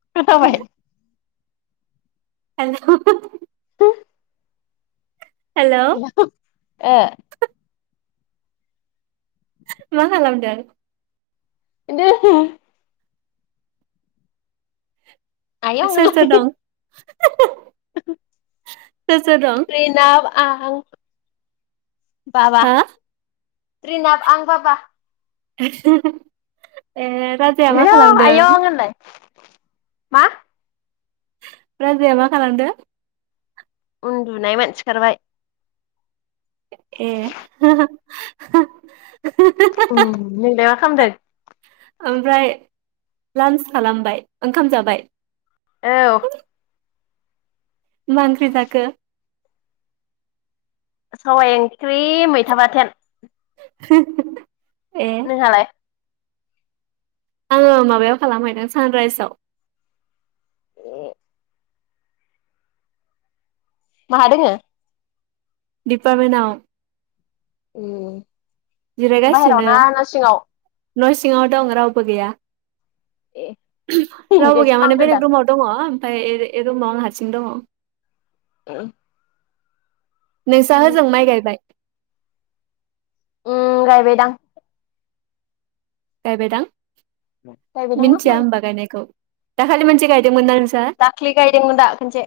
[unintelligible] [unintelligible] Hello ओ मा खालामदों? [unintelligible] आयाव सोर सोर दं सोर सोर दं प्रेना आं बाबा हा रिनाब आं बाबा [unintelligible] राजाया मा आयं खालामदों आयं होनलाय। [inaudible] मा? राजाया मा खालामदों? उन्दुनाय मोन सिखारबाय। ए। [inaudible] उम नों दा खामदों। ओमफ्राय लान्च खालामबाय ओंखाम जाबाय? औ। मा ओंख्रि जाखो? सबायाइ ओंख्रि मैथा बाथोन। [inaudible] नोंहालाय? आङो माबायाव खालामहैदों सानरायाइजआव ए [inaudible] माहा दोंङो? दिपार्मेन्ट आव। [inaudible] बायहेराव ना न' सिङाव? न' सिङाव दं रावबो गैया। ए रावबो बेनिखायसो गैया माने खालामदो दां बेलेग रुमाव दङ। ओफ्राय रुमाव हारसिं दङ। ओ [inaudible] नोंसा होजों माइ गायबाय? उम गायबायदां। गायबाय दां। गायबायदां ना मिन्थिआ माइ ओमबा गायनायखौ? दा खाालि मोनसे गायदोंमोना दाख्लि गायदोंमोन दा खनसे।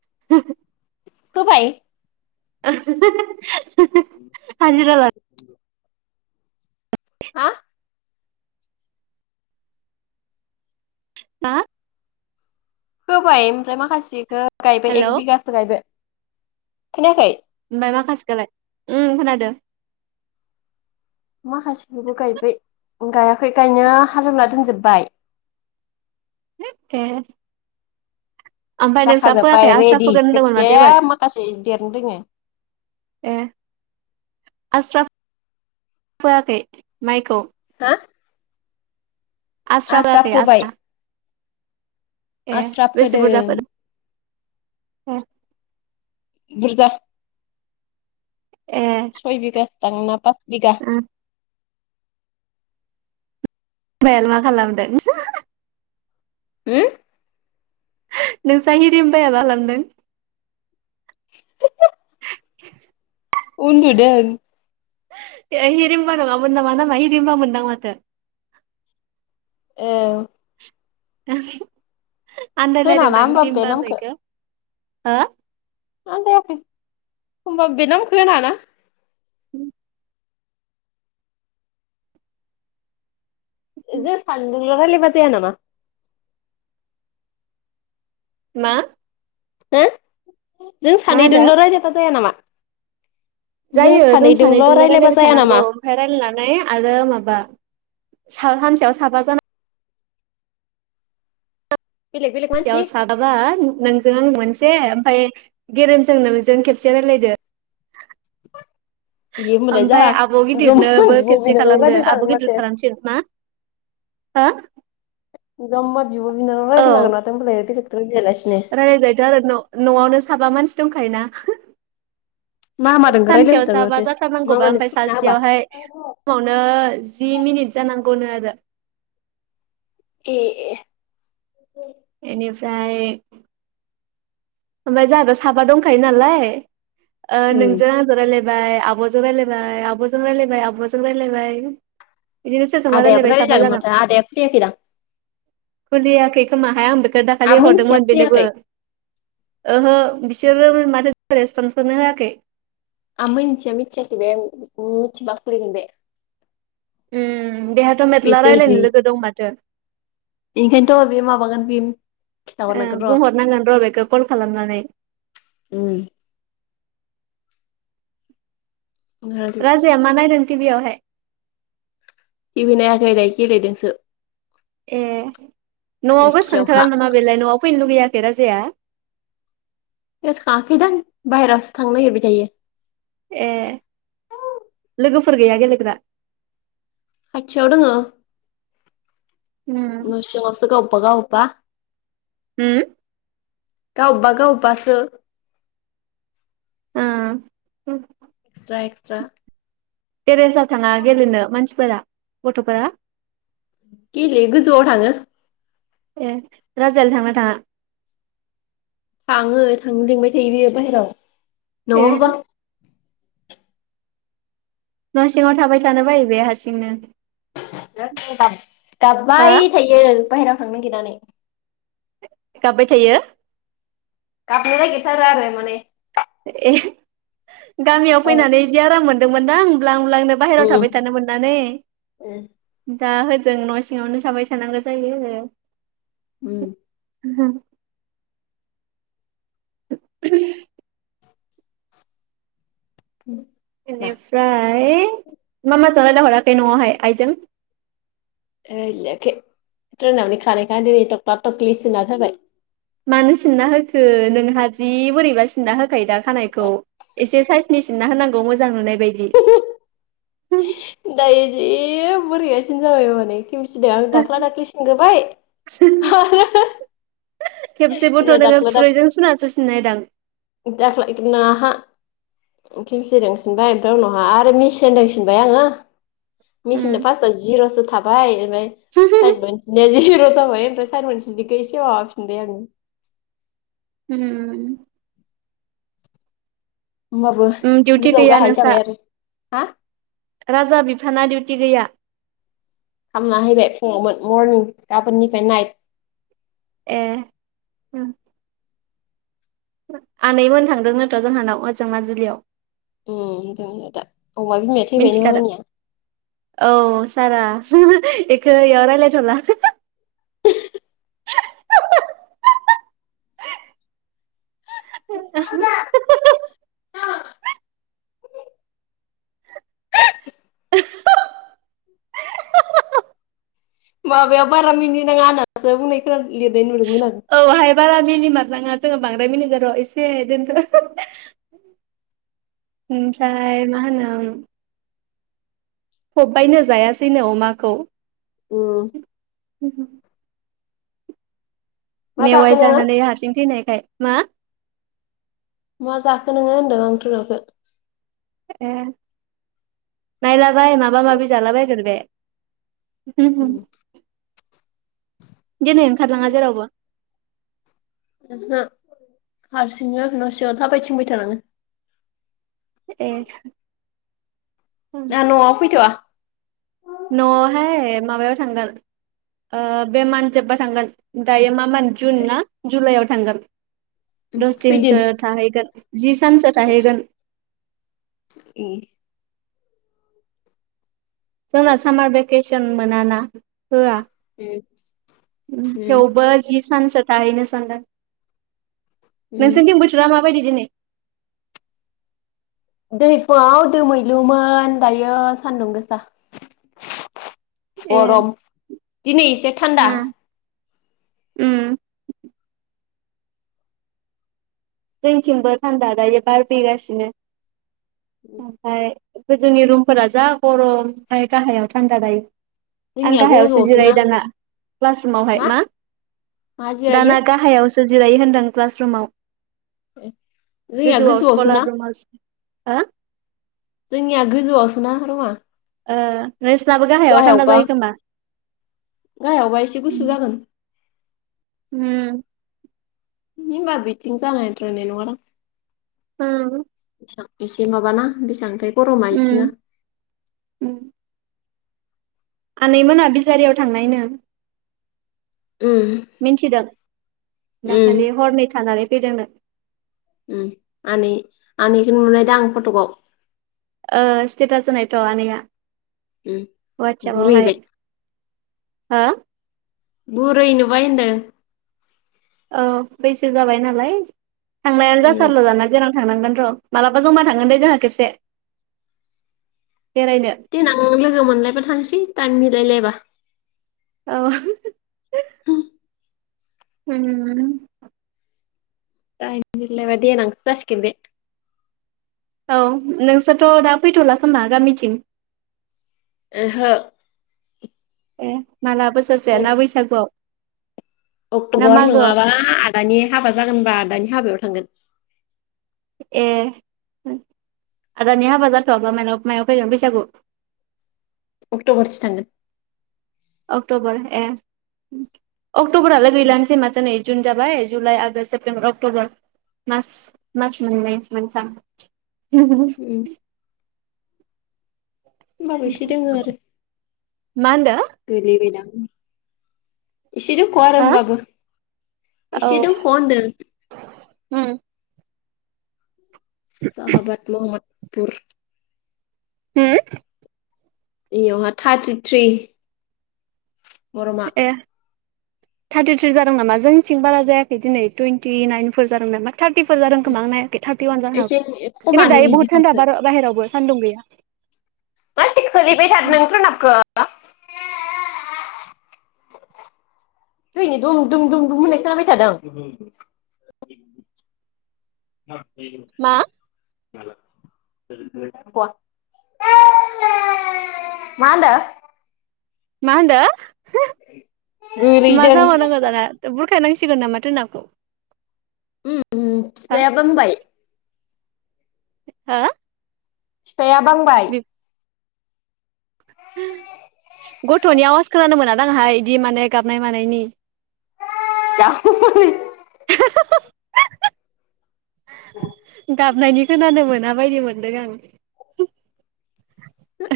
[inaudible] फोबाय? [inaudible] हाजिरा ला। [inaudible] हा? हा? होबाय ओमफ्राय माखासेखौ गायबाय हेलौ एक बिगाखौ गायबाय। खोनायाखै। ओमफ्राय माखासेखौलाय उम खोनादों। माखासेखौबो गायबाय गायाखै गायनो हालेवना दोनजोबबाय। [inaudible] ओमफ्राय नोंस्रा फोआखै जाखाजोबबाय आस्रा रेडि फोगोन होनदोंमोन माथो खोथिया एबार माखासे देरनो रोङो। ए आस्रा फोआखै माइखौ? हा? आस्राबाखै आस्रा? आस्राब फोदों। ह बुरजा ए सय बिगा। थांना था बिगा उम हौवायालाय मा खालामदों? हो? नों हिरिमबाया मा खालामदों? [inaudible] उन्दुदों। हिरिमबा नङामोन नामा नामा हिरिमबा मोन दां माथो? एह [unintelligible] आन्दायलायदों होनाना दां होमबा बे हिरिमबा नामखौ होननायखो? हो? आन्दायाखै होमबाबो बे नामखो होनाङा ना। उम जे सानदों नोंल रायलायबा जाया नामा? मा? हो? जों मा होनो सानैदोंल रायलायबा जाया नामा? जायो जों सानैजोंल' सानैजोंनो रायलायबा रायलायबाय जाया थानांगौ नामा ओमफाय रायलायनानै आरो माबा सा हानसेयाव साबा जानां बेलेग बेलेग याव मानसि साबाबा नोंजों आं मोनसे ओमफाय गेरेमजों नोजों खेबसे रायलायदो। ए होमबालाय ओमफाय जाहा आब जमा गिदिरनोबो बिब' खेबसे बिनानाव खालामदो रायज्लाय आब जागोन गिदिर माथो खालामफिन। मा? हो? जममा बिब बिनानाव औ रायलायनो हागोन माथो ओमबालाय। रायलायजायोथ आरो न नआवनो साबा मानसि दंखायोना। मा मादोंखौ सानसेयाव रायज्लायहरजागोन साबा माथो जाथार नांगौबा मामानो ओमफाय खुलिना होबा सासेयावहाय खमावनो जि मिनिट जानां गनो आरो। ए ए। इनिफ्राय ओमफाय जाहाथ साबा दंखायो नालाय। ओ उम नोंजों आंजो रायलाय बाय आब'जों रायलायबाय आब'जों रायलायबाय आब'जों रायलायबाय। बिदिनो सोरजोंबा आदायाबो रायलायबाय साबा रायलायजागोन जागोन माथो आदाया खुलियाखैदां। खुलियाखै खोमाहाय आंबो आ दाखालि मिथिया हरदोंमोन बेनोबो। खुलियाखै ओहो बिसोरो माथो रेसपन्सखोनो होआखै। आमोनथिया मिथियाखैबे मिथिबा खुलिगोन बे। उम। बेहाथ मेथला रायलायनो लोगो दं माथो। ओंखायथ बे माबागोन बे ओ खिथाहरनांगोन र' बुंहरनांगोन र बेखौ कल खालामनानै। उम राजाया मा नायदों। थिबियावहाय। थिबि नायाखै [unintelligible] गेलेदोंसो। ए नआव गोसखांथारा खोरखियावहा नामा बेलाय नआव फैनो लुबैया। बे राजाया। गोसखाङाखैदां बायह्रासो थांनो नागिरबाय थायो। ए लोगोफोर गैया गेलेग्रा। खाथियाव दङ। उम न सिंयावसो गावबा गाव। बा। होम। गावबा गावबासो। [unintelligible] Extra extra. टेरेसाव थाङा गेलेनो मानसिफोरा। गथ'फोरा। गेले गोजौआव थाङो। ए राजायालाय थांना थाङा। थाङो थांनो लिंबाय थायो बेयो ए बाहेराव। [unintelligible] न सिङाव थाबाय थानो बायो बे हारसिंनो। [unintelligible] हो गाबबाय थायो बायह्रा थांनो नागिरना गाबबाय थायो। गाबनो नागेरथारो आरो माने ए गामियाव फैनानै जि आराम मोन दो मोनदां ब्लां ब्लांनो बाहेराव उम थाबाय थानो मोननानै दा होजों न'सिङावनो थाबाय थानांगौ जायो। उम [unintelligible] [unintelligible] मा इनिफ्राय मा मा जानाय जाहराखै न'आवहाय आइजों [unintelligible] ट्रेनावनो खानायखो आं दिनि थख्ला थख्लि सिनना फायबाय। मानो सिनना होखो नोंहा जि बोरैबा सिनना होखायो दा खानायखौ इसे सायेसनि सिनना होनांगौ मोजां नुनाय बादि। दायो जि बोरैबा सिनजाखायोबो माने केमसि सिदो आं दाख्ला दाख्लि सिनग्रोबाय आरो खेबसेबोथ' नोङो दाख्ला खुरैजों सुनासो सिननायदां। ओ खेमसिदों सिनबाय ओमफ्राय उनावहा आरो मिसिनजों सिनबाय आङो उम मेसिनदो फास्टआव जिर'सो थाब बाय ओमफाय साइद बायसिनि जिब [unintelligible] दे आङो उम होमबाबो उम डिउटि गोजौ गैया गाहाय नोंसा जाबाय आरो हा? राजा बिफाना दिउटि गैया? खामना फैबाय फुङावमोन मरनिं गाबोननिफ्राय नाइट ए आनैमोन थांदों नोथ' जोंहानाव ओजों माजुलियाव उम दोङो दा अमा बिमाया थैबाय नो मिथिखादों मामानिया। एखौ एयाव रायलायथला [unintelligible] [unintelligible] [unintelligible] माबायाव बारा मिनिनाङा होननासो बुंनायखोना लिरनाय नुदोंमोन आं औहाय बारा मिनिमात नाङा जोङो बांद्राय मिनिजार एसे दोनथ' ओमफ्राय मा होनो ओम फब्बायनो जायासैनो अमाखौ। उम [unintelligible] मा जाखो मेवाय नोङो जानानै हारसिं थैनाय फाय मा? मा जाखो नोङो होनदों आं [unintelligible] खो ए नायलाबाय माबा माबि जालाबायगोन बे। गेनेन खारनाङा जेरावबो। ओहो हारसिंनो न' सिङाव थाबायथिंबाय थानाङो। ए ना न'आव फैथ'आ न'आवहाय माबायाव थांगोन ओ बे मानजोब्बा थांगोन दायो मा मान जुन ना फैदों जुलाय थांगोन। उम दस दिनसो थाहैगोन। जि सानसो थाहैगोन। ए जोंना सामार भेकेसन मोनाना। होआ उम थेवबो जि सानसो थाहैनो सानदों। उम नोंसोरनिथिं बोथोरा माब बायदि दिनै दोहै फुंआव दोमैलुमोन दायो सान्दुं गोसा। ए गरम दिनै एसे थान्दा। उम जोंनिथिं बो थान्दा दायो बार फैगासिनो ओमफाय गोजौनि रुमफोरा जा गरम ओमफाय गाहायाव थान्दा दायो। आं जोंनिया गाहायावसो गोजौआवसोना जिरायो दाना क्लास रुमावहाय मा मा जिरायो दाना गाहायावस थो जिरायो होनदों क्लास रुमाव। ए रिया गोजौआव स्कलार गोजौआवसोना रुमाव हो जोंनिया गोजौआवसो ना रुमा ओ‌ नोंसोनाबो गाहायाव थान्दा गाहायावबा जायो खोमा? गाहायावबा एसे गुसु जागोन। उम हि होमबा बिथिं जानायद्रायनाय नङा दां। होम थिखां एसे माबाना बेसां थाय गर मायथिङो उम आनैमोना बिसारियाव थांनायनो। उम मिन्थि दों उम दाखालि हरनै थानानै [unintelligible] उम आनै आनैखो नुलायदां फटकआव ओ स्टेटास होनायथ‌ आनैया उम अवाथसाफाव हाय बुरैबाय हा? बुरै नुबाय होनदो औ बैसो जाबाय नालाय थांनायानो उम जाथारला दाना बेरा थांनांगोन र' मालाबा जमा थांगोन दे जोंहा खेबसे बेरायनो देनां लोगो मोनलायबा थांसै थाएम‌ मिल लायलायबा औ होम थाइम मिलायबा देनांसो जासिगोन बे औ नोंसोरथ' दा फैथ'ला खोमा गामिथिं ओहो ए माला बोसरसे ना बैसागुआव? ना अक्ट'बर मागोआव नङाबा आदानि हाबा जागोनबा आदानि हाबायाव थांगोन। ए आदानि हाबा जाथ'आबा मायाव मायाव फैगोन फैसाागु? अक्ट'बरसो थांगोन अक्ट'बर ए उम अक्ट'बरालाय गैलानोसै माथो नै? जुन जाबाय जुलाइ, आगष, सेप्तेम्बर, अक्ट'बर मास मास मोननै मोनथाम उम [unintelligible] होमबाबो एसे दोङो आरो मा होनदो? गोलैबायदां? इसे दंख' आरो हो होनबाबो औ इसे दंख' होनदों। उम साहाबत महद बुर हम? बेयावहा थारथिथ्रि गरमा थारथिथ्रि जादों नामा जोंथिं बारा जायाखै दिनै टुइन्टि नाइनफोर जादों नामा थार्टिफोर जादों खोमा आं नाय थार्टि वान जनो हागौ एसे खिनथु खमानो दायो बहुद थान्दा बिदिखासो बार-बाहेरावबो। सान्दुं गैया मासि खोलैबाय थाद नों [unintelligible] [unintelligible] दुम दुम दुमु दुम होननाय खोनाबाय थादों [inaudible] मा [unintelligible] मा होनदों मा होनदो [unintelligible] मा गोलैदों। जाबाव नांगौ दाना बुर हो खानांसिगोन नामाथो नाखौ उम उम फिफाया बामबाय हा फिफाया बांबाय गथनि आवाज खोनानो मोना दांहाय इदि माने गाबनाय मानायनि जाव [inaudible] गाबनायनि खोनानो मोनाबायदिमोन दों आं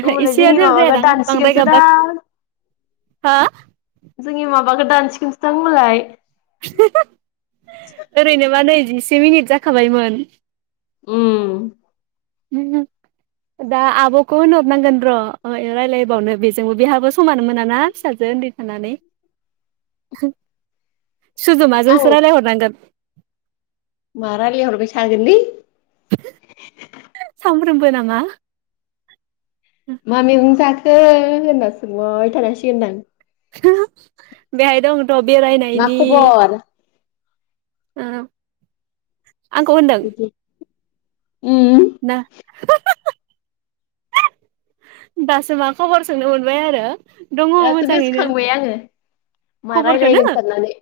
होमबालाय एसेया जोंनि जेबो माबाखौ दानसिगोनसो दां हो जोंनि माबाखौ दानसिगोनसो दां होमबालाय [unintelligible] ओरैनोबा नै जिस से मिनिट जाखाबायमोन उम दा आबखौ होनहरनांगोन र' रायलायबावनो बेजोंबो बेहाबो समानो मोना ना फिसाजो ओन्दै थानानै सुजुमाजोंसो रायलायहरनांगोन मा रालायहरबाय थागोनलै सामफ्रोमबो नामा मा मेगंजा खो हो होनना सोंहरबाय थानांसिगोनदां हो हो बेहाय दं मा बेरायनायनि खबर? औ आंखौ होनदों बिदि उम ना [inaudible] दासो मा खबर सोंनो मोनबाय आरो दङ दासो मोजाङैनो गोसोखांबाय आङो मा खबरखौनो रायलायगोन साननानै।